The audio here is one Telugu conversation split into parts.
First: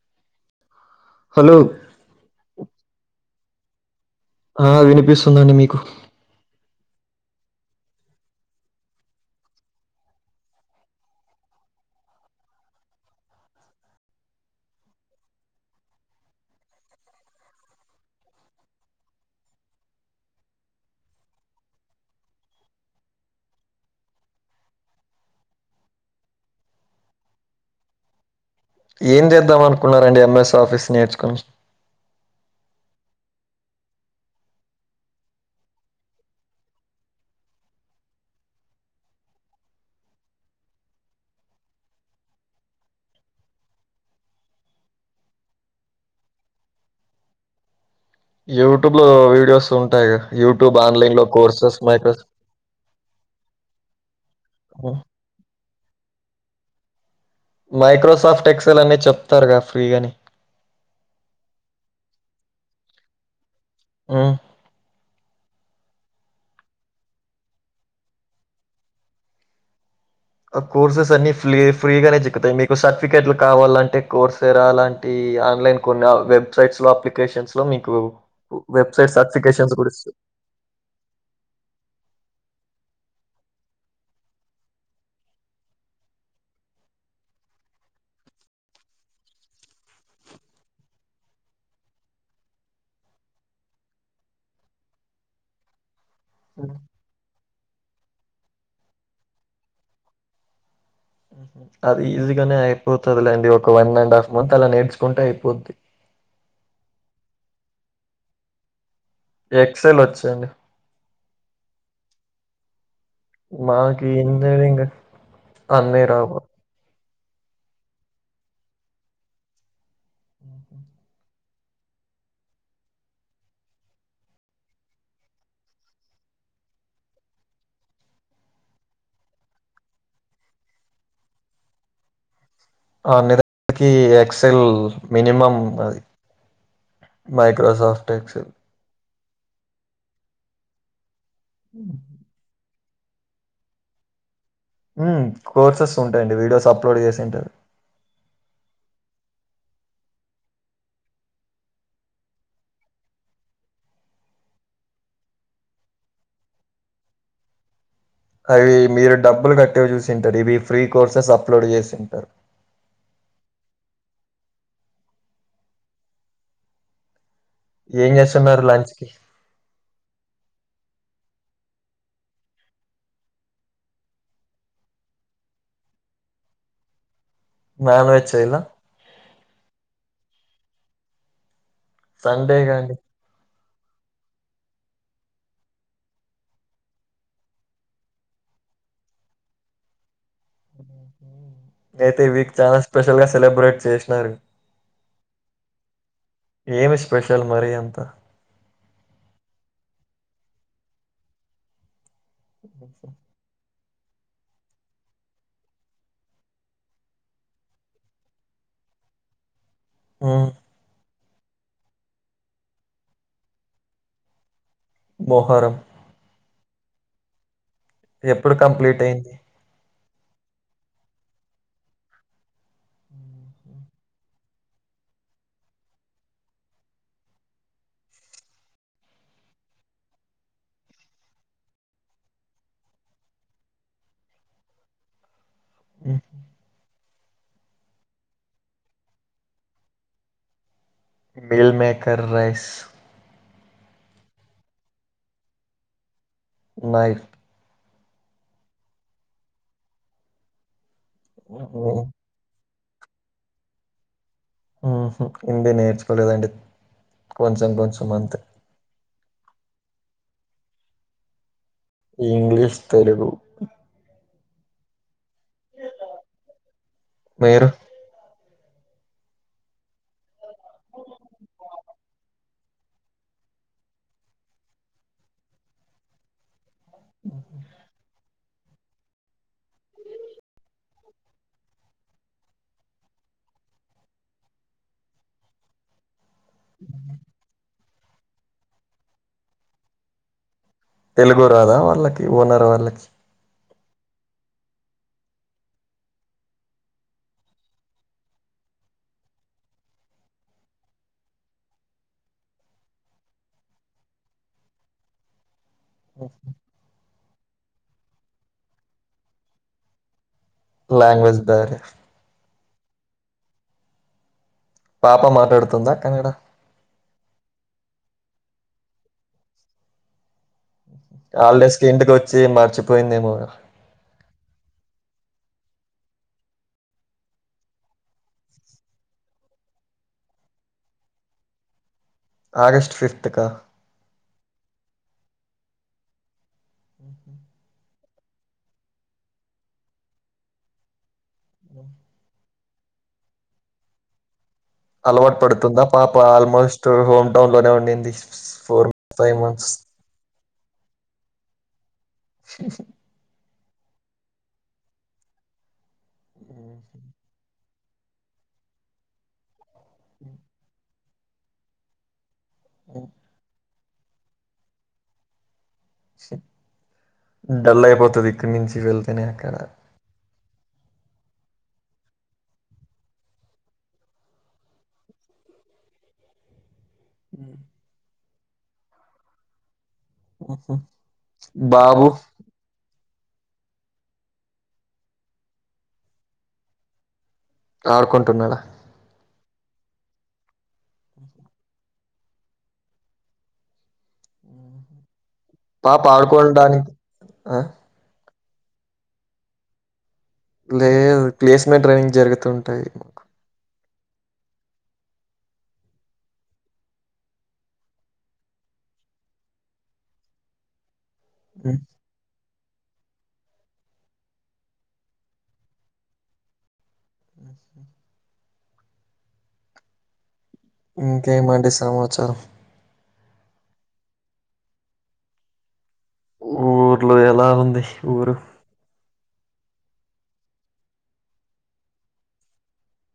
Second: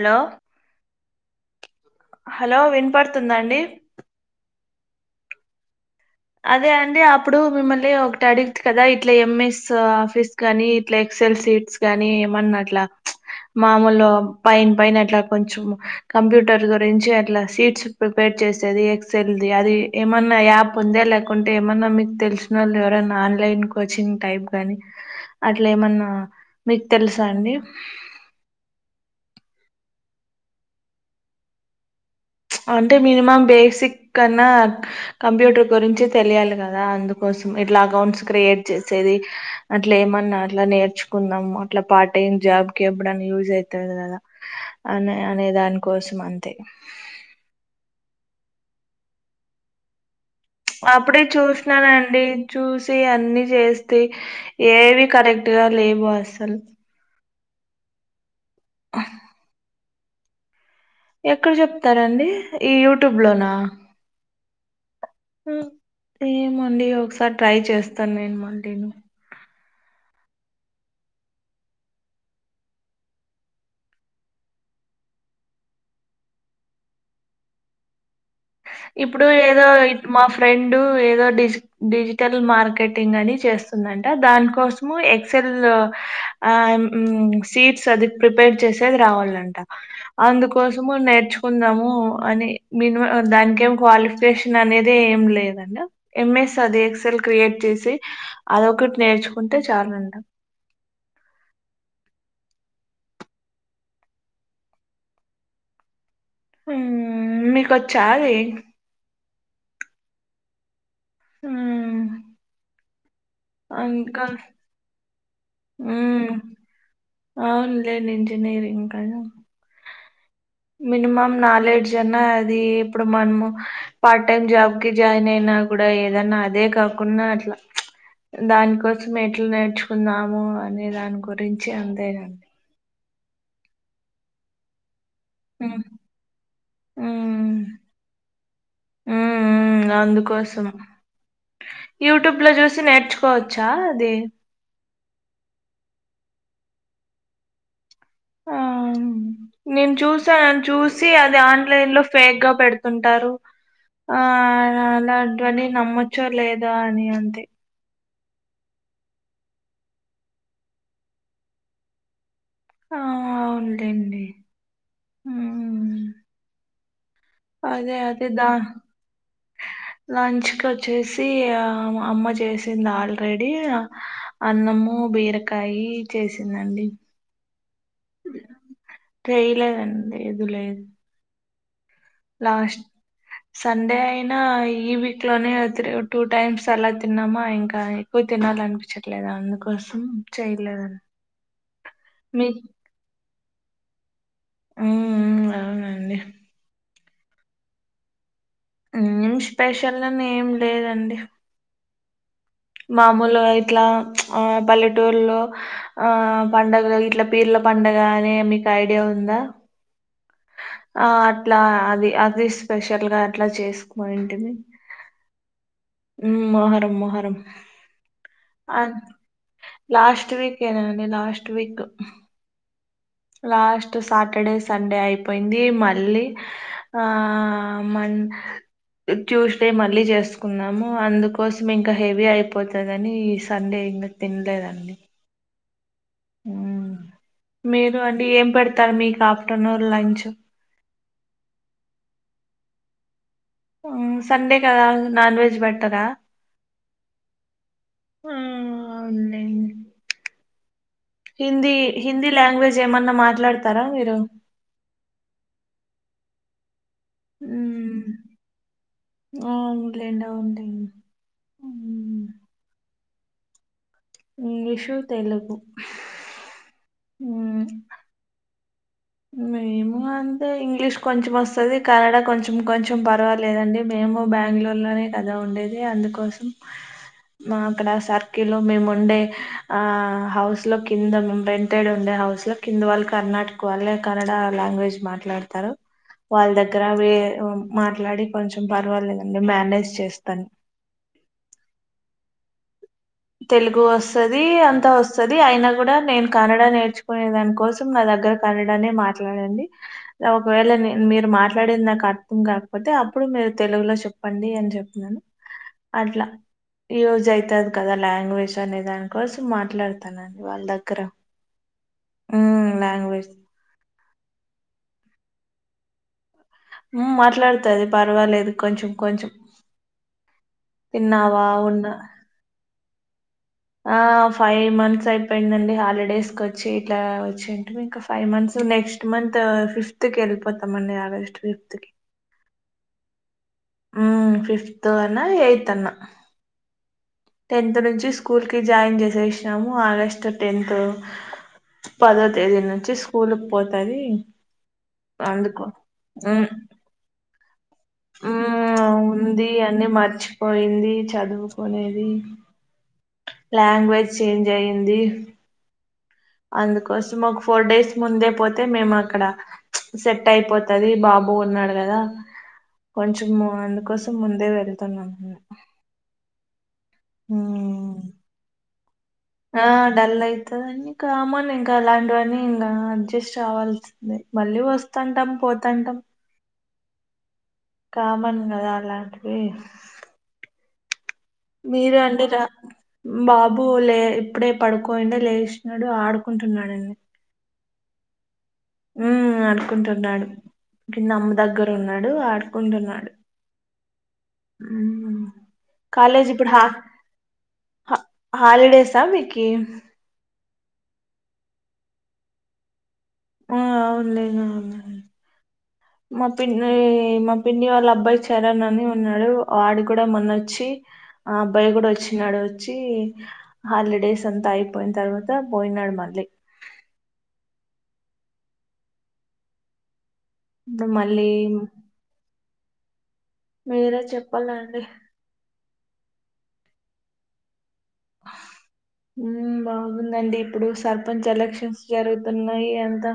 హలో హలో హలో విన్పడుతుందా అండీ ఆ వినిపిస్తుందండి మీకు అదే అండీ అప్పుడూ మిమ్మల్నీ ఒకటడిగితి కదా ఇట్ల ఎంఎస్ ఆఫీస్ కనీ ఇట్ల ఎక్సెల్ సీట్స్ కానీ ఏమన్న అట్లా మామూలు పైన్ పైనట్లా కొంచెం కంప్యూటర్ గురించి అట్లా సీట్స్ ప్రిపేర్ చేసేదీ ఎక్సెల్ దీ అదీ ఏమన్నా యాప్ ఉందా లేకుంటే ఏమన్న మీక్ తెలిషినోల్లేవరన్నా ఆన్లైన్ కోచింగ్ టైప్ గాని అట్లేమన్నా మీక్ తెలుసా అండీ యేం జేధ్దామనుకున్నరండి ఎంఎస్ ఆఫీస్ నేర్చుకుని అంటే మినిమం బేసిక్కన్నా కంప్యూటర్ గురించి తెలియాలి గదా అందుకోసం ఇట్లా అకౌంట్స్ క్రియేట్ చేసేదీ అట్లేమన్నా అట్ల నేర్చుకుందాం అట్ల పార్ట్ టైం జాబ్కి ఎప్పుడన్న యూజ్ అయితది గద అనే అనే దాని కోసమంతే యూటుబ్లో వీడియోస్ ఉంటాయిగ అప్పుడే చూసిననండీ చూసీ అన్ని జేస్తే ఏవి కరెక్ట్ టుగా లేవూ అస్సలు మైక్రోసాఫ్ట్ ఎక్సెలని చెప్తారుగా ఫ్రీ గాని ఎక్కడ జెప్తారండీ ఈ యూటూబ్ లోనా ఆ ఏమండీ ఒక్సారి ట్రై చేస్తాన్ నేను మళ్ళీనూ అ కోర్సెస్ అన్ని ఫ్లీ ఫ్రీగానే జిక్కుతయి మీకు సట్ఫికేట్లు కావాల్లంటే కోర్స్ రాయాలం టీ ఆన్లైన్ కొన్ని ఆ వెబ్సైట్స్ లో అప్లికేషన్స్ లో మీకూ వెబ్సైట్ సట్ఫికేషన్స్ గూడిస్త రెండూ ఏదో డిజ్ డిజిటల్ మార్కెటింగని చేస్తుందంటా దాన్కోసమూ ఎక్సెల్ ఆ మ్మ్ సీట్సది ప్రిపేర్ చేసేది రావాల్లంట అందుకోసము నేర్చుకుందామూ అని [unintelligible] దానికి ఏం క్వాలిఫికేషననేది ఏం లేదంట ఎంఎస్ ఉమ్. అది ఎక్సెల్ క్రియేట్ చేసి అదొకట్ నేర్చుకుంటే చాలంట అది ఈజీ గానే అయిపోతదిలేండి ఒక వన్ అండ్ ఆఫ్ మంత్ అలా నేర్చుకుంటే అయిపోద్ది ఊ మీకు వచ్చా అది ఎక్సెల్ వచ్చండి ఊ మాకి ఇంజనీరింగ్ అన్నీ మ్ రావు అవునులేండి ఇంజనీరింగ్ కదా మినిమం నాలెడ్జ్ అన్నా అది ఇప్పుడు మనము పార్ట్ టైమ్ జాబ్ కి జాయిన్ అయినా కూడా ఏదన్నా అదే కాకుండా అట్లా ప్చ్ దాని కోసం ఎట్లు నేర్చుకున్నాము అనే దాని గురించి అందేనండి ఆ నిదనికి ఎక్సెల్ మనిమమ్ ఉమ్ అది మైక్రోసాఫ్ట్ ఎక్సల్ ఉ ఊ అందుకోసం యూట్యూబ్ ఇట్ లో చూసి నేర్చుకోవచ్చా అది ఉ కోర్సెస్ ఉంటాయండి వీడియోస్ అప్లోడ్ చేసింటారు ఆ నేను చూసా చూసి అది ఆన్లైన్ లో ఫేక్ గా పెడుతుంటారు ఆ అలాంటివన్న నమ్మొచ్చో లేదా అని అంతే అవి మీరు డబ్బులు కట్టేవి చూసింటారు ఇవి ఫ్రీ కోర్సెస్ అప్లోడ్ చేసింటారు ఆ అవునులేండి ఊ ఏం దా చేస్తున్నారు లంచ్ కి లంచ్ కచ్చేసి ఆ అమ్మ చేసింది ఆల్రెడీ అన్నము బీరకాయ చేసిందండి మామచ్ చెయలా టైలేదం లేదు లేదు సండే లాస్ట్ కాండి సండే అయినా ఈ వీక్ లోనే తీ టూ టైమ్స్ అలా తిన్నామా ఇంకా పో తినాలినిపించట్లేదు అందుకోసం చేయలేదండి అయితే ఈ మీ వీక్ చాలా స్పెషల్ గా సెలబ్రేట్ చేసినారు ఊ ఉ అవునండి ఏమి స్పెషల్ మరి అంత ఉం స్పెషల్ అని ఏం లేదండి మామూలు ఇట్లా ప్చ్ ఆ పల్లెటూర్లో ఆ పంండగలు ఇట్లా పీర్ల పండగ అనే మీకు ఐడియా ఉందా ఊ ఆ అట్లా అది అది స్పెషల్ గా అట్లా చేసుకోంటిమి మొహరం ఊ మోహరం మోహరం ఎప్పుడు కంప్లీట్ అయింది లాస్ట్ వీక్ ఏనా అండి లాస్ట్ వీక్ ఉ లాస్ట్ సాటర్డే సండే అయిపోయింది మళ్ళీ ఆ మన్ ట్యూస్డే మళ్ళీ చేసుకున్నాము అందుకోసం ఇంకా హెవీ అయిపోతదని ఈ సండే ఇంకా తినలేదండి ఊ ఉహ్ మీరు అండి ఏం పెడతారు మీకు afternoon lunch meal maker rice Sunday కదా నాన్ వెజ్ పెట్టారా నైయిఫ్ అ హిందీ హిందీ లాంగ్వేజ్ ఏమన్నా మాట్లాడతారా మీరు ఉహు హిందీ నేర్చుకోలేదండి కొంచెం కొంచెం అంతే ఆవును లేండి అవుందడి ఇంగ్లీష్ తెలుగు ఇంగ్లీషు తెలుగు మీరు మేము అంతే ఇంగ్లీష్ కొంచం వస్తది కనడ కొంచెం కొంచెం పర్వాలేదండి మేము బెంగళూరులోనే కథ ఉండేది అందుకోసం మాక్కడ సార్ కిలో మేము ఉండే ఆ హౌస్ లో కిందే రెంటెడ్ ఉండే హౌస్ లో కింద వాళ్ళు కర్ణటక వాళ్ళ కన్నడ లాంగ్వేజ్ మాట్లాడతారు వాళ్ళ దగ్గర అవే మాట్లాడి కొంచెం పర్వాలేదండి మేనేజ్ చేస్తాను తెలుగు రాదా వాళ్ళకి ఓనర్ వాళ్ళకి తెలుగు వస్తుది అంతా వస్తుది అయిన కూడా నేను కన్నడ నేర్చుకునే దానికోసం మా దగ్గర కనడనే మాట్లాడండి ఒకవేళ నేను మీరు మాట్లాడేది నాకు అర్థం కాకపోతే అప్పుడు మీరు తెలుగులో చెప్పండి అని చెప్తున్నాను అట్లా ఈ రోజు అయితది కదా లాంగ్వేజ్ అనే దాని కోసం మాట్లాడుత నని వాళ్ళ లలాంగ్వేజ్ బేర ఉహ్ లాంగ్వేజ్ పాప మాట్లాడుతుందా కనడ మాట్లాడుతుది పర్వాలేదు కొంచెం కొంచెం తిన్నావా ఆలడె స్కి ఉన్నా ఇంటికి వచ్చి మర్చిపోయిందేమో ఆ ఫైవ్ మంత్స్ అయిపోయిందండి హాలిడేస్ క వచ్చి ఇట్లా వచ్చి అంటే మీ five months next month fifth కి వెళ్ళిపోతామండి ఆగస్ట్ ఫిఫ్త్ కి ఆగస్ట్ ఫిఫ్త్ కా ఉహ్ ఫిఫ్త్ అన్న ఎయిత్ అన్న ఉహ టెన్త్ నుంచి స్కూల్కి జాయిన్ చేసేసినాము ఆగస్టు టెన్త్ ఆ పదో తేదీ నుంచి స్కూల్కి పోతది అలవాటు అందుకు పడుతుందా పాప ఉమ్ ఆల్మోస్ట్ హోమ్ టౌన్ లోనే ఉండింది four months five months much పోయింది చదువుకునేది స స లాంగ్వేజ్ చేంజ్ అయంది అందుకోసం మాకు ఫోర్ డేస్ ముందే పోతే మేము అక్కడ సెట్ అయిపోతుది బాబు ఉన్నాడు కదా కొంచెం అందుకోసం ముందే వెళ్తున్నాం డల్ ఉమ్. అయిపోతుది ఇక్కడి నుంచి వెళ్ ఆ డల్ అవుతుదీ కామని ఇంకా అలాంటివన్నీ ఇంకా అడ్జస్ట్ కావల్సి మళ్ళీ వస్తుంటాం పోతుంటాం ఉ కామన్ కదా అలాంటివి ఉహు మీరు అండి రా బాబు లే ఇప్పుడే పడుకోయిండా లేసినాడు ఆడుకుంటున్నాడండి ఆడుకుంటున్నాడా ఉ ఆడుకుంటున్నాడు కింద అమ్మ దగ్గర ఉన్నాడు ఆడుకుంటున్నాడు ఊ పాప కాలేజ్ ఇప్పుడు హాఫ్ ఆడుకోడానికి ఆ! హ హాలిడేస్ ఆ మీకీ లేదు ప్లేస్మ ట ట్రైంనింగ్ జరుగుతుంటాయి మాకు ఆ అవునులేను అవులే మా పిన్ని మా పిన్ని వాళ్ళ అబ్బాయి చరణ్ అని ఉన్నాడు ఆడు కూడా మొన్న వచ్చి ఆబయ్ ఉం, కూడా వచ్చి చినాడు వచ్చి హాలిడేస్ అంతా అయిపోయిన తర్వాత పోయినాడు మళ్ళీ ఉహు ఇప్పుడు మళ్ళీ ఇంకేమండి సమాచారం మీరే చెప్పాలండి ఊర్లో ఎలా ఉంది ఊరు ఊ బాగుందండి ఇప్పుడు సర్పంచ్ ఎలక్షన్స్ జరుగుతున్నాయి అంతా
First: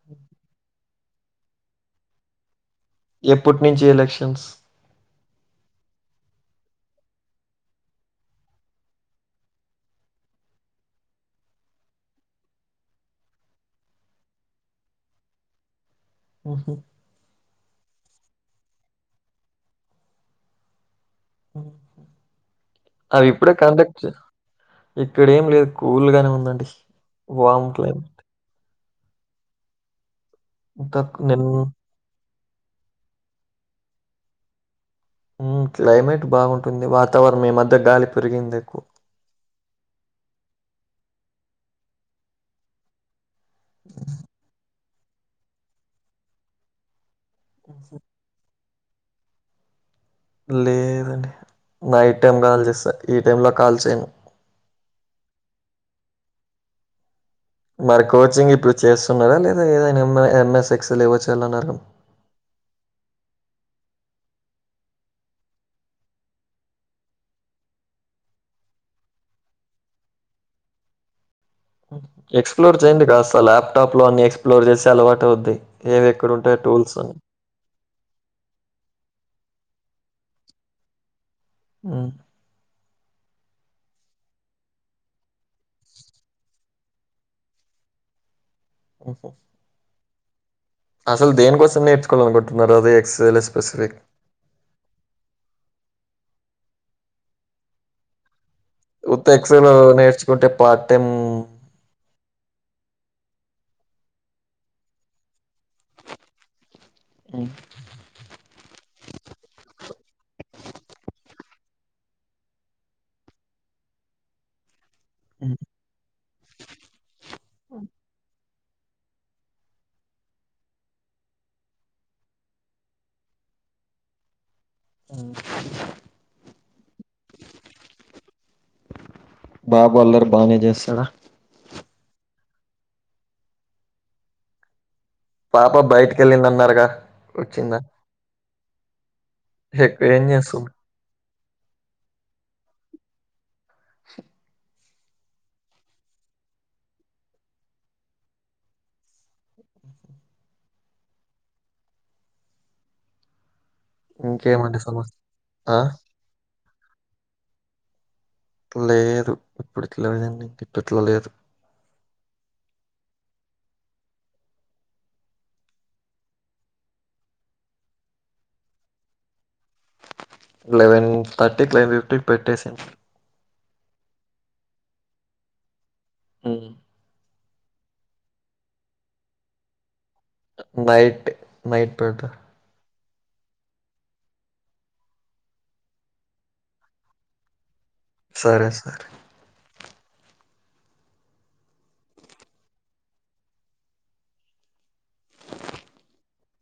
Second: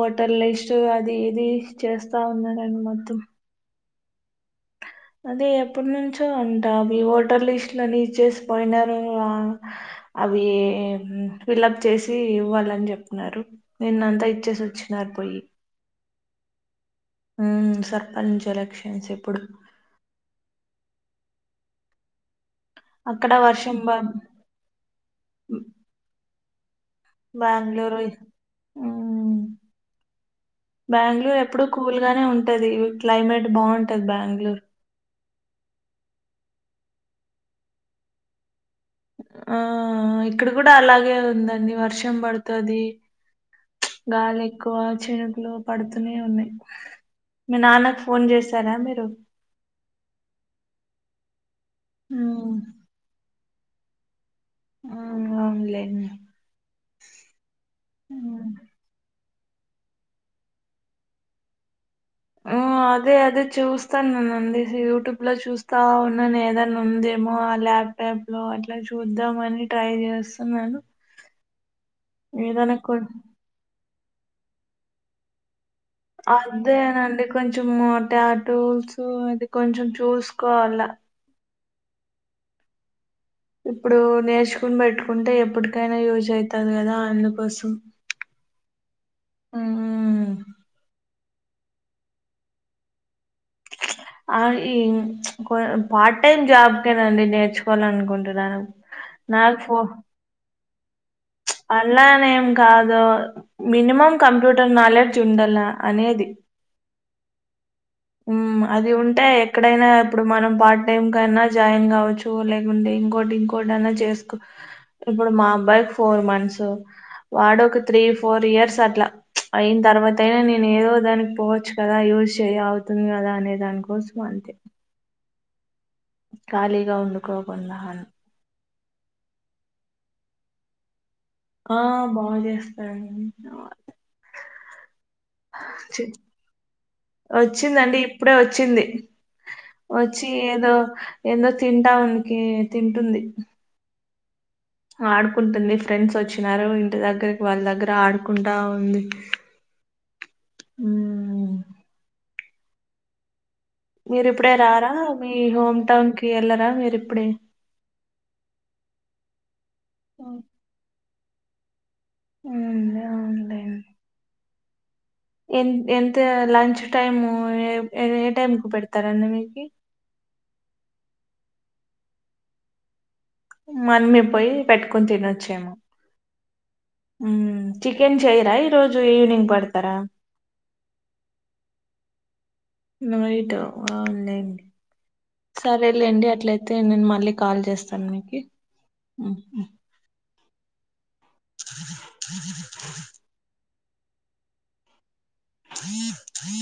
ఓటర్ లిస్ట్ అది ఏది చేస్తా ఉన్నరండి మొత్తం ఎప్పటి నుంచి ఎలక్షన్స్ అదే ఎప్పటి నుంచో అంటా మీ ఓటర్ లిస్ట్ లోని ఇచ్చేసి పోయినారు ఆ అవి ఫిలప్ చేసి ఇవ్వాలని చెప్నరు నిన్నంతా ఇచ్చేసి వచ్చినారు పోయి ఉహు ఉ సర్పంచ్ ఎలక్షన్స్ ఎప్పుడు అవి అక్కడ ఇప్పుడే వర్షం బా కండక్ట్ ఇక్కడ ఏమి లేదు కూళ్లు గానే ఉందండి వామ్ బెంగళూరు ఒయి క్లైమేట్ ఊ తక్ బెంగళూరు నిన్ ఎప్పుడు కూల్ గానే ఉంటది క్లైమేట్ బాగుంటది బెంగళూరు ఊ క్లైమేట్ బాగుంటుంది వాతావరణం మీ మద్ద్య గాలి పెరిగింది ఎక్కువ ఆ ఇక్కడ కూడా అలాగే ఉందండి వర్షం పడుతుంది ప్చ్ గాలి ఎక్కువ చెనుకులు పడుతూనే ఉన్నాయి మీ నాన్నకు ఫోన్ చేసారా మీరు లేదండి నైట్ టైం ఉమ్. కాల్ చేస్తా ఈ టై లో కాల్ చేయను ఆ అవునులేన్ మరి ఉమ్. కోచింగ్ ఇప్పుడు చేస్తున్నారా లేదా ఏదైనా ఎం ఎంఎస్ ఎక్సల్ ఏవో చేయాలన్నార ఆ అదే అదే చూస్తా నేు ఉంది యూట్యూబ్ లో చూస్తా ఉన్నాను ఏదనా ఉందేమో ఆ ల్యాబ్ రాప్ లో అట్లా చూద్దామని ట్రై చేస్తున్నాను ఎక్స్ప్లోర్ ఏదైనా కొ చేయండి కాస్త ల్యాప్టాప్ లో అన్ని ఎక్స్ప్లోర్ చేసి అలవాటవద్ది ఏవి ఎక్కడ ఉంటాయి టూల్స్ కొంచం ట ఆ టూల్స్ ఇది కొంచెం చూసుకోవాల ఉ ఇప్పుడు నేర్చుకుని పెట్టుకుంటే ఎప్పటికైనా యూజ్ అవుతాది కదా అందుకోసం ఓహో మ్మ్ అసలు దేని కోసం నేర్చుకోవాలనుకుంటున్నారు అది ఎక్సల్ స్పెసిఫిక్ ఆ ఈ పార్ట్ ప్చ్ టైం జాబ్ కేనండి నేర్చుకోవాలని అనుకుంటున్నాను ఉత్త ఎక్సెల్ నేర్చుకుంటే పార్ట్ టైం అలా అనే ఏం కాదు మినిమం కంప్యూటర్ నాలెడ్జ్ ఉండాల్లా అనేది హ్మ్ హ్మ్ అది ఉంటే ఎక్కడైనా ఇప్పుడు మనం పార్ట్ టైమ్ కైనా జాయిన్ కావచ్చు లేకుంటే ఇంకోటి ఇంకోటి అన్నా చేసుకో ఇప్పుడు మా హ్మ్. అబ్బాయికి ఫోర్ మంత్స్ వాడు ఒక త్రీ ఫోర్ ఇయర్స్ అట్లా ప్చ్ అయిన తర్వాత అయినా నేను ఏదో దానికి పోవచ్చు కదా యూజ్ చేయా ఉన్నదా లేదా అనే దానికోసం అంతే అ ఖాళీగా ఉండకోకుండా బాబు అల్లరి బాగానే చేస్తాడా ఆ బాగా చేస్తారండి పాప బయటికి వెళ్ళింది అన్నారుగా వచ్చిందా వచ్చిందండి ఇప్పుడే వచ్చింది ఎక్కువ ఏం వచ్చి చేస్తుంది? ఏదో ఎదో తింటా ఊరికే తింటుంది [unintelligible] ఆడుకుంటుంది ఫ్రెండ్స్ వచ్చినారు ఇంటి దగ్గరకి వాళ్ళ దగ్గర ఆడుకుంటా ఉంది ఉమ్ మీరిప్పుడే ఇంకేమండి రారా సమస్య? మీ ఆ! హోమ్ టౌన్ కి వెళ్లరా మీరిప్పుడే లేదు ఇప్పటి కి ఇట్లనే ఉంది ఇప్పట్లో లేదు హ్మ్ ఔను లే ఎ ఎంత లంచ్ టైం ఏ టైంకి పెడతారండి మీకు లెవెన్ థర్టీకి లెవెన్ ఫిఫ్టీకి పెట్టేసేయ్ మనమేపోయి పెట్టుకొని తినచ్చేమో మ్ హ్మ్ చికెన్ చేయరా ఈ రోజు ఈవినింగ్ పెడతారా నైట్ నైట్ పెడతారు నైట్ ఆ ఆన్ అయ్యింది సరేలేండి అట్లయితే నేను మళ్ళీ కాల్ చేస్తాను మీకి సరే సరే ఉమ్ అదిది త్రీ త్రీ